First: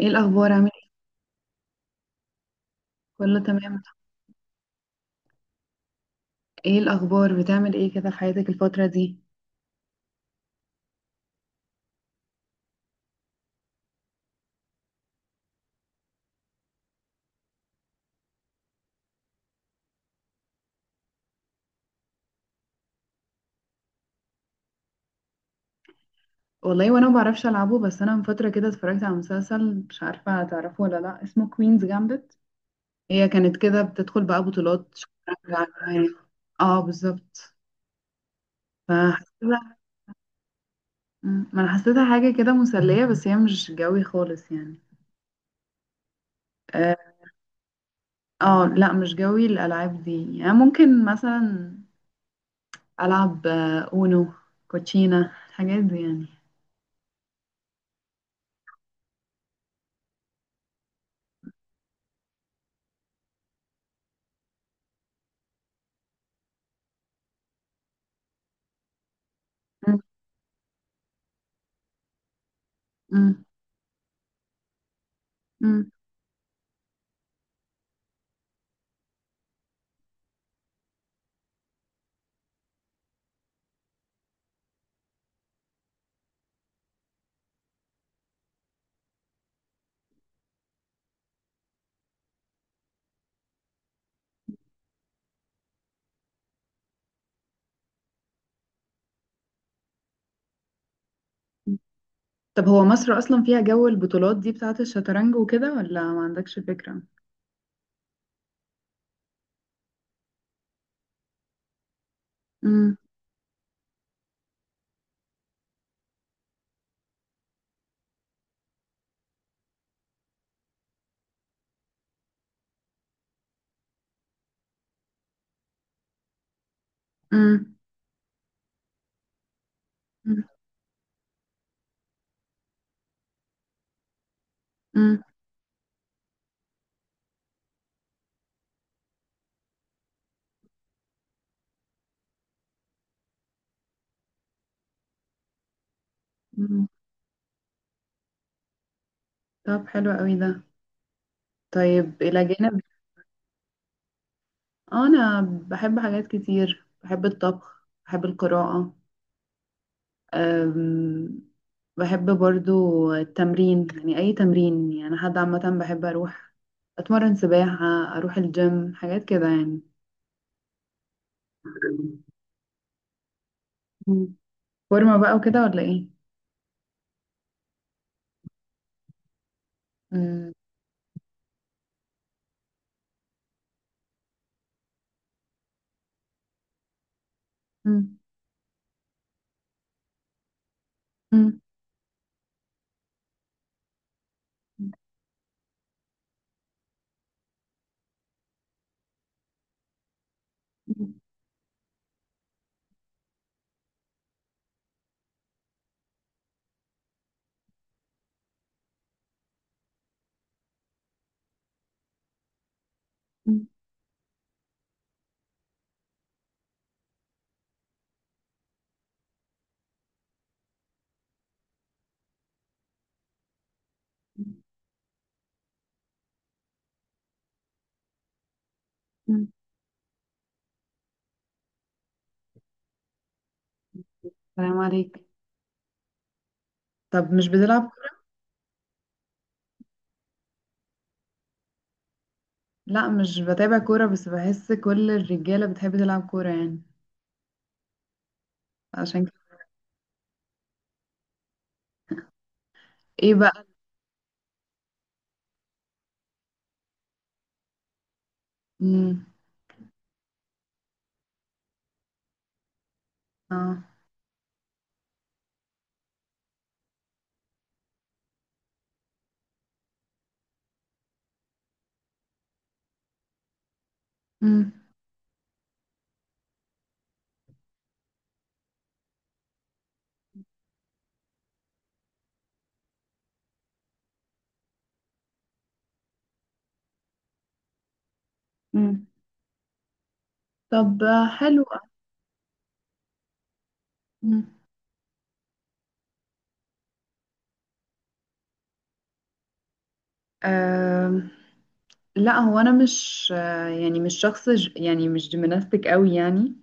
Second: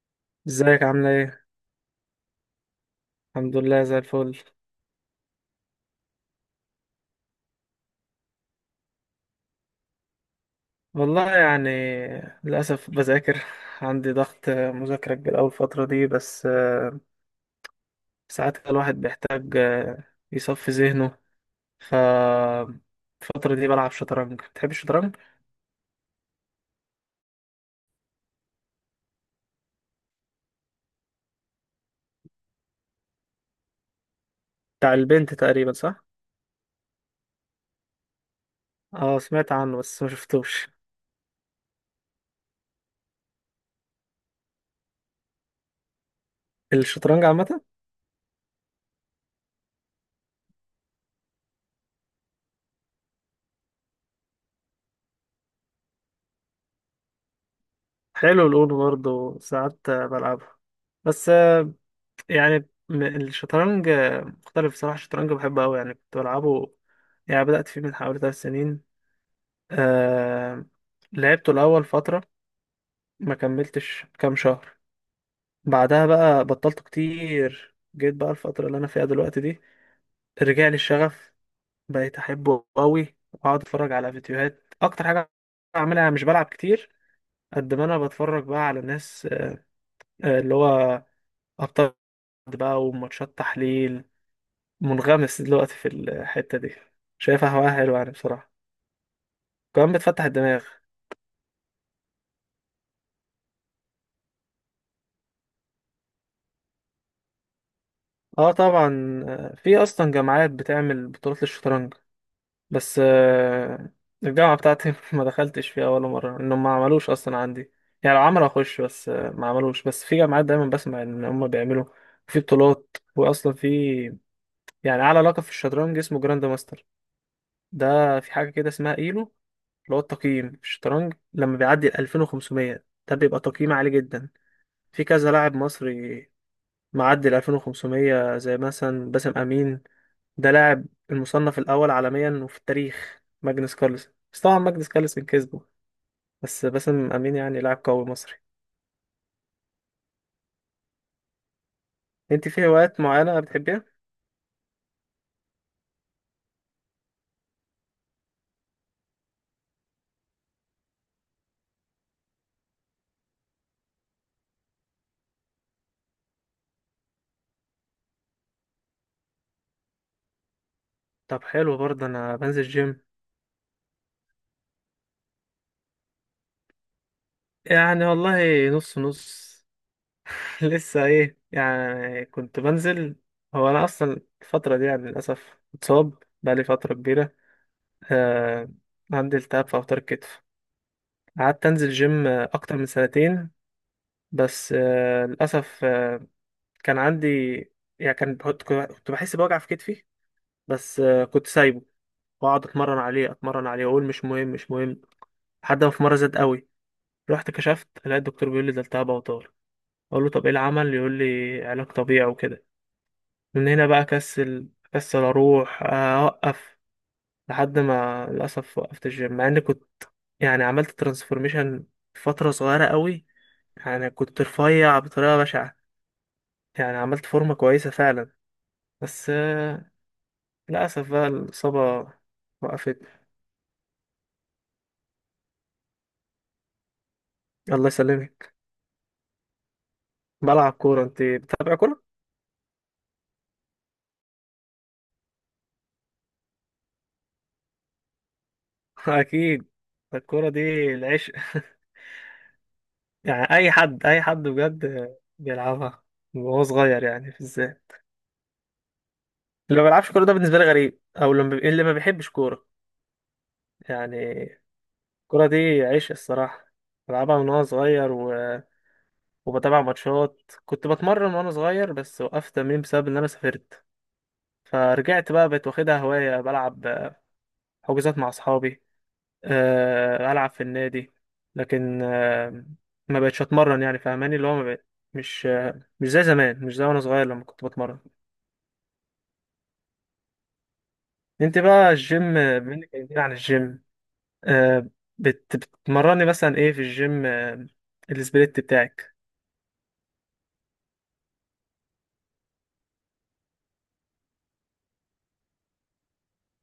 ايه الاخبار عامل ازيك ايه؟ عاملة ايه؟ كله الحمد تمام. لله زي الفل. ايه الاخبار، بتعمل ايه كده في حياتك الفتره دي؟ والله يعني للأسف بذاكر. عندي ضغط مذاكرة كبير أوي الفترة دي، بس ساعات كده الواحد بيحتاج يصفي ذهنه. ف الفترة دي بلعب شطرنج. بتحب الشطرنج؟ والله وانا ما بعرفش العبه، بس انا من فتره كده اتفرجت على مسلسل، مش عارفه هتعرفه ولا لا، اسمه كوينز جامبت. هي كانت كده بتدخل بقى بتاع بطولات البنت شطرنج تقريبا صح؟ عالمية. اه بالظبط. اه سمعت فحسيتها. عنه بس ما شفتوش. ما انا حسيتها حاجه كده مسليه، بس هي مش جوي خالص يعني. اه. الشطرنج عامة. لا مش جوي الالعاب دي يعني. ممكن مثلا العب اونو، كوتشينا، الحاجات دي يعني. حلو الأونو برضه ساعات بلعبه. بس يعني الشطرنج مختلف بصراحة. الشطرنج بحبه أوي، يعني كنت بلعبه. يعني بدأت فيه من حوالي 3 سنين. مم، آه... لعبته الأول فترة، ما مم، كملتش كام شهر. مم. بعدها بقى بطلته كتير. جيت بقى الفترة اللي أنا فيها دلوقتي دي، رجع لي الشغف، بقيت أحبه أوي وأقعد أتفرج على فيديوهات. أكتر حاجة بعملها مش بلعب كتير، قد ما أنا بتفرج بقى على ناس اللي هو أبطال بقى، وماتشات تحليل. منغمس دلوقتي في الحتة دي، شايفها هواية حلوة يعني بصراحة، كمان بتفتح الدماغ. طب هو مصر أصلا فيها جو البطولات دي بتاعة الشطرنج وكده، ولا ما عندكش فكرة؟ اه طبعا، في اصلا جامعات بتعمل بطولات للشطرنج. امم بس الجامعة بتاعتي ما دخلتش فيها ولا مرة، انهم ما عملوش اصلا عندي. يعني لو عملوا اخش، بس ما عملوش. بس في جامعات دايما بسمع ان هم بيعملوا في بطولات. واصلا في، يعني اعلى لقب في الشطرنج اسمه جراند ماستر. امم ده في حاجة كده اسمها ايلو، اللي هو التقييم في الشطرنج. لما بيعدي ال 2500، ده بيبقى تقييم عالي جدا. في امم كذا لاعب مصري معدي ال 2500، زي مثلا باسم امين. ده لاعب المصنف الاول عالميا، وفي التاريخ ماجنس كارلسن، بس طبعا ماجنس كارلسن كسبه، بس امم. باسم امين يعني لاعب قوي مصري. طب حلو قوي ده. طيب إلى انت في جانب، هوايات معينه بتحبيها؟ أنا بحب حاجات كتير، بحب الطبخ، بحب القراءة. أم... بحب برضو التمرين، يعني أي تمرين يعني، حد عامة بحب أروح أتمرن سباحة، أروح الجيم، حاجات كده يعني. طب حلو برضه انا بنزل جيم. مم. فورمة بقى وكده ولا إيه؟ يعني والله نص نص. مم. لسه ايه يعني، كنت بنزل. هو انا اصلا الفتره دي يعني للاسف متصاب، بقالي فتره كبيره. آه عندي التهاب في اوتار الكتف. مم. قعدت انزل جيم اكتر من سنتين، بس للاسف كان عندي يعني كان بحط، كنت بحس بوجع في كتفي، بس كنت سايبه واقعد اتمرن عليه اتمرن عليه، واقول مش مهم مش مهم. لحد ما في مره زاد قوي، رحت كشفت لقيت الدكتور بيقول لي ده التهاب اوتار. اقول له طب ايه العمل، يقول لي علاج طبيعي وكده. مم. من هنا بقى كسل كسل، اروح اوقف، لحد ما للاسف وقفت الجيم. مع اني كنت يعني عملت ترانسفورميشن فتره صغيره قوي، يعني كنت رفيع بطريقه بشعه، يعني عملت فورمة كويسة فعلا. بس مم. للأسف بقى الإصابة وقفت. سلام عليك. طب مش بتلعب الله كورة؟ يسلمك. بلعب كورة. أنت بتتابع كورة؟ لا مش بتابع كورة، بس بحس كل الرجالة بتحب تلعب كورة يعني، عشان كده. أكيد. الكورة دي العشق. ايه يعني بقى. أي حد أي حد بجد بيلعبها وهو صغير، يعني في ازاي مم. اللي ما بيلعبش كورة؟ ده بالنسبة لي غريب، أو اللي ما اللي ما بيحبش كورة. اه. يعني الكورة دي عشق الصراحة. بلعبها من وأنا صغير، و... وبتابع ماتشات. كنت بتمرن وأنا صغير بس وقفت تمرين بسبب إن أنا سافرت. مم. فرجعت بقى، بقيت واخدها هواية، بلعب حجوزات مع أصحابي، ألعب في النادي، لكن ما بقتش أتمرن. يعني فاهماني اللي هو ما بقيت مش زي زمان، مش زي وأنا صغير لما كنت بتمرن. مم. طب أنت حلو. بقى الجيم، بما إنك كلمتني عن الجيم، مم. آه، بتمرني مثلا إيه في الجيم؟ السبليت بتاعك. آه. لا هو انا مش آه، يعني مش شخص يعني مش جيمناستيك قوي يعني.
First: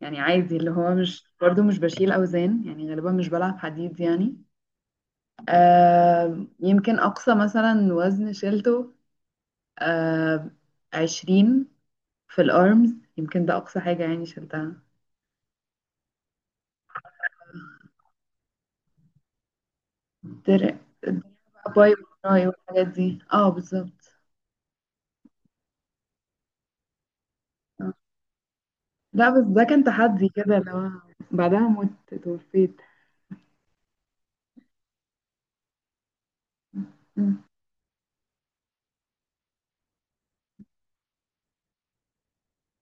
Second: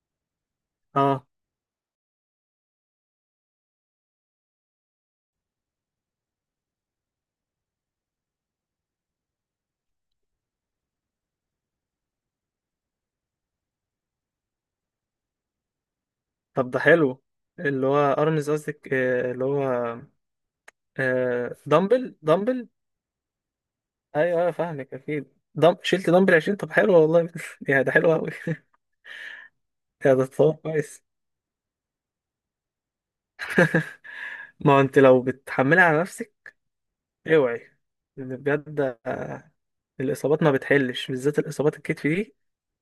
يعني عادي اللي هو مش أه برضو مش بشيل اوزان يعني، غالبا مش بلعب حديد يعني. آه. يمكن اقصى مثلا وزن شيلته آه. 20 في الارمز، يمكن ده اقصى حاجة يعني شلتها. طب ده حلو. اللي هو أرمز قصدك، اللي هو درع. درع بقى، باي دمبل وراي دمبل. والحاجات دي. اه بالظبط. ايوه ايوه فاهمك اكيد. شلت دمبل 20. طب حلو والله. يا آه. ده حلو قوي. لا بس ده كان يا ده تحدي تصور كده. لو كويس. بعدها مت توفيت. ما هو انت لو بتحملها على نفسك، مم. اوعي. لأن بجد الاصابات ما بتحلش، بالذات الاصابات الكتف دي.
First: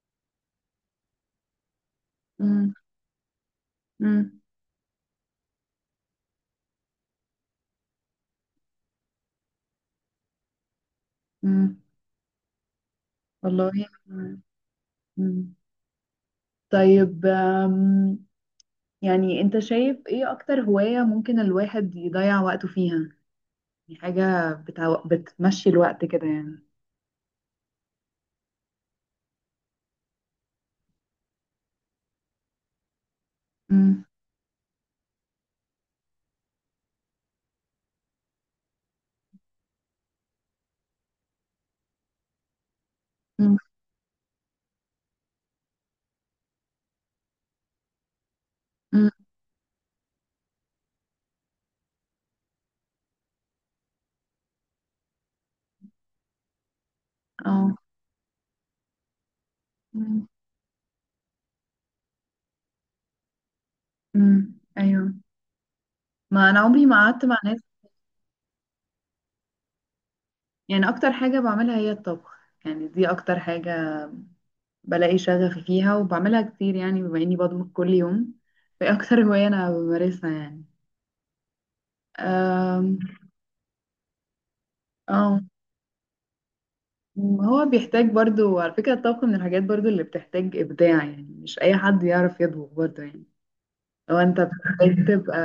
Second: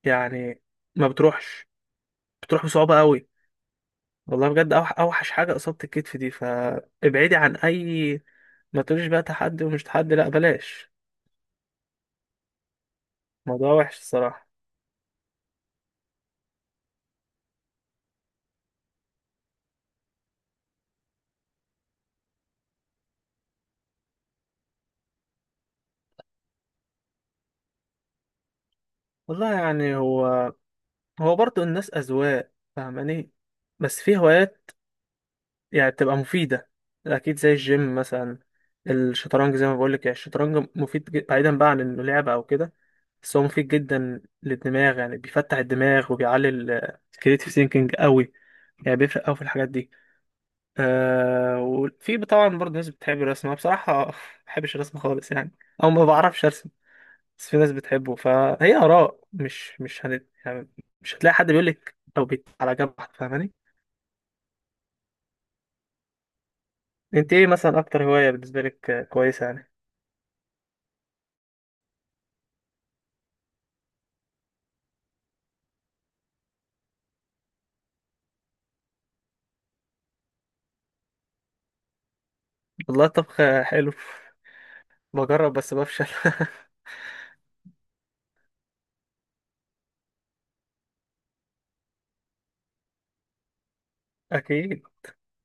يعني ما بتروحش، بتروح مم. بصعوبه قوي. مم. والله بجد اوحش حاجه اصابه الكتف دي. فابعدي عن اي، ما تقوليش بقى تحدي ومش تحدي، لا بلاش. مم. الموضوع والله. وحش مم. الصراحه. مم. طيب يعني انت شايف ايه اكتر هواية ممكن الواحد يضيع وقته فيها؟ يعني حاجة بتمشي الوقت كده يعني. والله يعني، هو برضه الناس اذواق، فاهماني. بس مم. في هوايات يعني بتبقى مفيدة أكيد، زي الجيم مثلا. الشطرنج زي ما بقولك، يعني الشطرنج مفيد، بعيدا بقى عن إنه لعبة أو كده، بس هو مم. مفيد جدا للدماغ. يعني بيفتح الدماغ وبيعلي الكريتيف ثينكينج قوي. يعني مم. بيفرق قوي في الحاجات دي. آه وفي طبعا برضه ناس بتحب الرسم. أنا بصراحة ما بحبش الرسم خالص يعني، أو ما بعرفش أرسم. بس في ناس اه. بتحبه، فهي آراء. مش مش هنت... مم. يعني مش هتلاقي حد بيقولك أو بيت على جنب واحد، فاهماني. مم. ايوه. ما انا عمري ما قعدت أنت مع إيه ناس. مثلا أكتر هواية بالنسبة لك كويسة يعني؟ يعني اكتر حاجة بعملها هي الطبخ. يعني دي اكتر حاجة بلاقي شغف فيها وبعملها كتير، يعني بما اني بطبخ كل يوم في اكتر هواية انا بمارسها يعني. أم، والله الطبخ حلو، اه. بجرب بس بفشل. هو بيحتاج برضو على فكرة، الطبخ من الحاجات برضو اللي بتحتاج إبداع، يعني مش أي حد يعرف يطبخ برضو يعني. لو أنت اكيد. بتحتاج تبقى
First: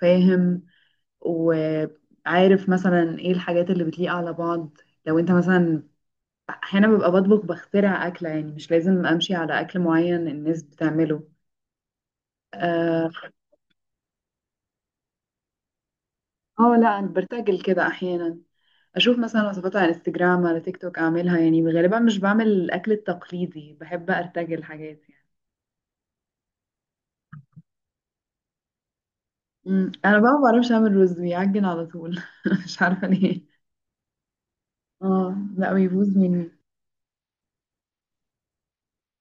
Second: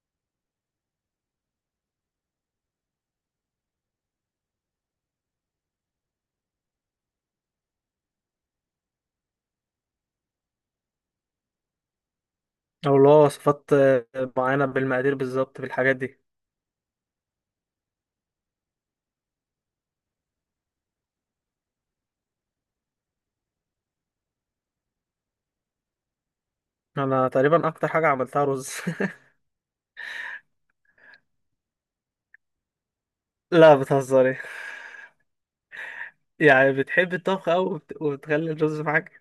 فاهم وعارف مثلا إيه الحاجات اللي بتليق على بعض. لو أنت مثلا احيانا ببقى بطبخ بخترع اكله، يعني مش لازم امشي على اكل معين الناس بتعمله. او اللي اه. هو وصفات معينه بالمقادير بالظبط، بالحاجات دي. لا أنا برتجل كده احيانا، اشوف مثلا وصفات على انستجرام على تيك توك اعملها، يعني غالبا مش بعمل الاكل التقليدي، بحب ارتجل حاجات يعني. انا تقريبا اكتر حاجه عملتها رز. امم. انا بقى ما بعرفش اعمل رز، بيعجن على طول مش عارفه ليه. لا بتهزري. اه لا بيبوظ مني. يعني بتحبي الطبخ أوي، وبتخلي الرز معاك.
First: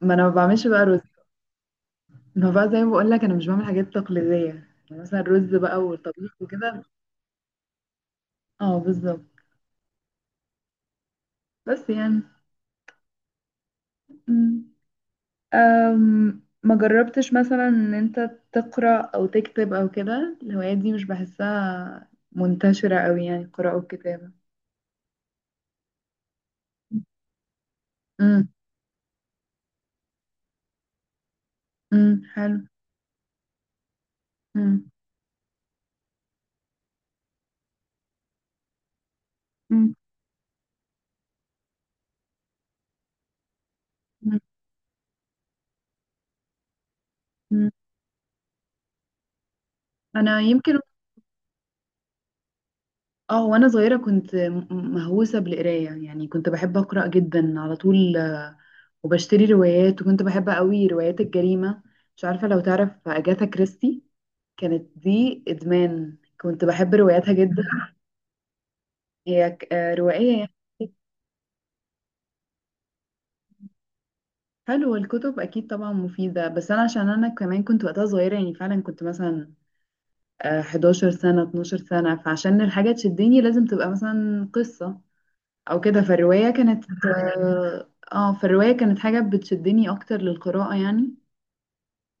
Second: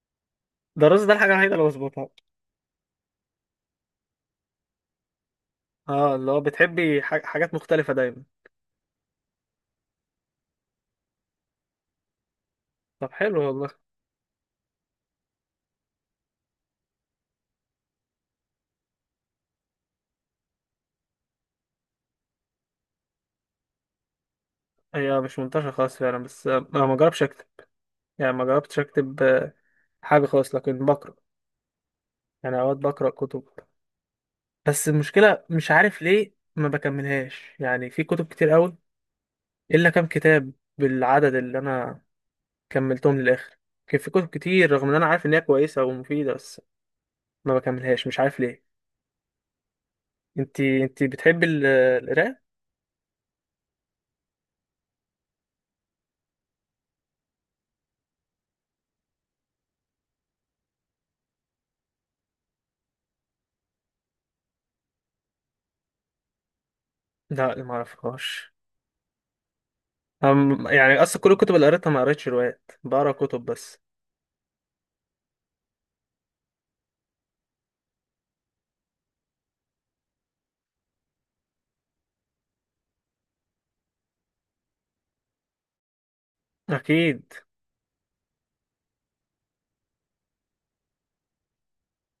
ما انا ما بعملش بقى ده رز. الرز ده الحاجه الوحيده اللي بظبطها. ما بقى زي ما بقول لك انا مش بعمل حاجات تقليديه، يعني مثلا الرز بقى اه اللي والطبيخ هو وكده. بتحبي حاجات مختلفه دايما. اه بالظبط. بس يعني. طب حلو والله. مم. أم، ما جربتش مثلا ان انت تقرأ او تكتب او كده؟ الهوايات دي مش بحسها منتشرة قوي يعني، القراءة والكتابة. هي مش منتشره خالص فعلا، بس انا ما جربتش اكتب. يعني ما امم. جربتش اكتب حاجه خالص، لكن بقرا. حلو. يعني اوقات بقرا كتب، بس امم المشكلة مش عارف ليه ما بكملهاش. يعني في كتب كتير قوي، إلا امم كام كتاب بالعدد اللي أنا كملتهم للآخر. كان في كتب امم كتير رغم إن أنا عارف إن هي كويسة ومفيدة، بس ما امم. بكملهاش مش عارف ليه. انا يمكن. انتي بتحبي القراءة؟ اه وانا صغيرة كنت مهووسة بالقراية، يعني كنت بحب أقرأ جدا على طول، وبشتري روايات، وكنت بحب قوي روايات الجريمة. مش عارفة لو تعرف أجاثا كريستي، كانت دي إدمان، كنت بحب رواياتها لا جدا. ما أعرفهاش. هي روائية يعني. يعني أصلا كل الكتب اللي قريتها ما قريتش روايات، بقرا كتب بس. حلو. الكتب اكيد طبعا مفيده، بس انا عشان انا كمان كنت وقتها صغيره، يعني فعلا كنت مثلا 11 سنه، 12 سنه، فعشان الحاجه تشدني لازم تبقى مثلا قصه او كده. فالروايه كانت أكيد. فالروايه كانت حاجه بتشدني اكتر للقراءه يعني.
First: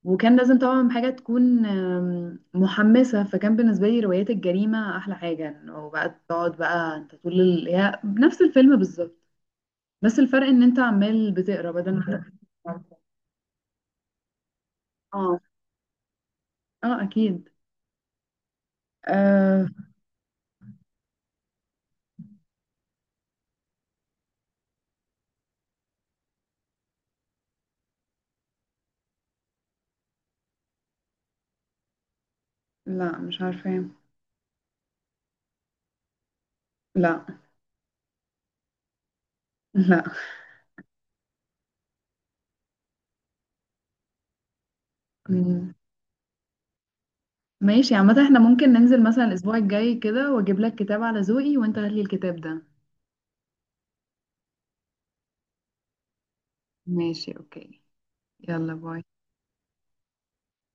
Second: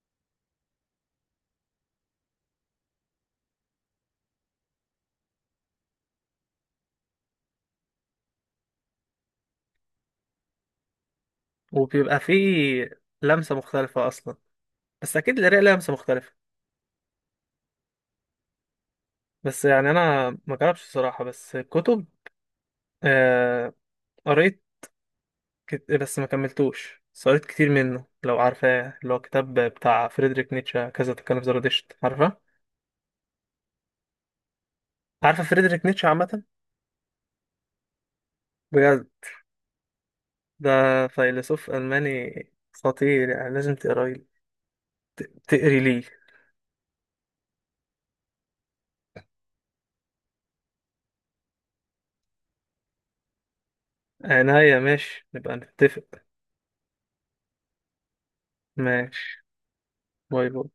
وكان لازم طبعا حاجه تكون محمسه، فكان بالنسبه لي روايات الجريمه احلى حاجه. انه بقى تقعد بقى انت طول هي نفس الفيلم بالظبط، بس الفرق ان انت عمال بتقرا بدل وبيبقى ما في انت. لمسة مختلفة أصلا، بس أكيد اه. القراءة لها لمسة مختلفة. اه اكيد. بس أه. يعني أنا ما جربتش الصراحة، بس الكتب آه، قريت بس ما كملتوش. بس قريت كتير منه، لو عارفاه، اللي هو كتاب بتاع فريدريك نيتشه، كذا تكلم في زرادشت. عارفه؟ لا مش عارفة. عارفه فريدريك نيتشه عامه؟ لا. بجد؟ لا ده فيلسوف ألماني خطير، يعني لازم تقري، مم. تقري ليه. ماشي، عامة احنا ممكن ننزل مثلا الأسبوع الجاي كده، وأجيب لك كتاب على ذوقي وأنت هات لي الكتاب ده. عناية ماشي، نبقى نتفق. ماشي أوكي. يلا باي. ماشي. باي باي.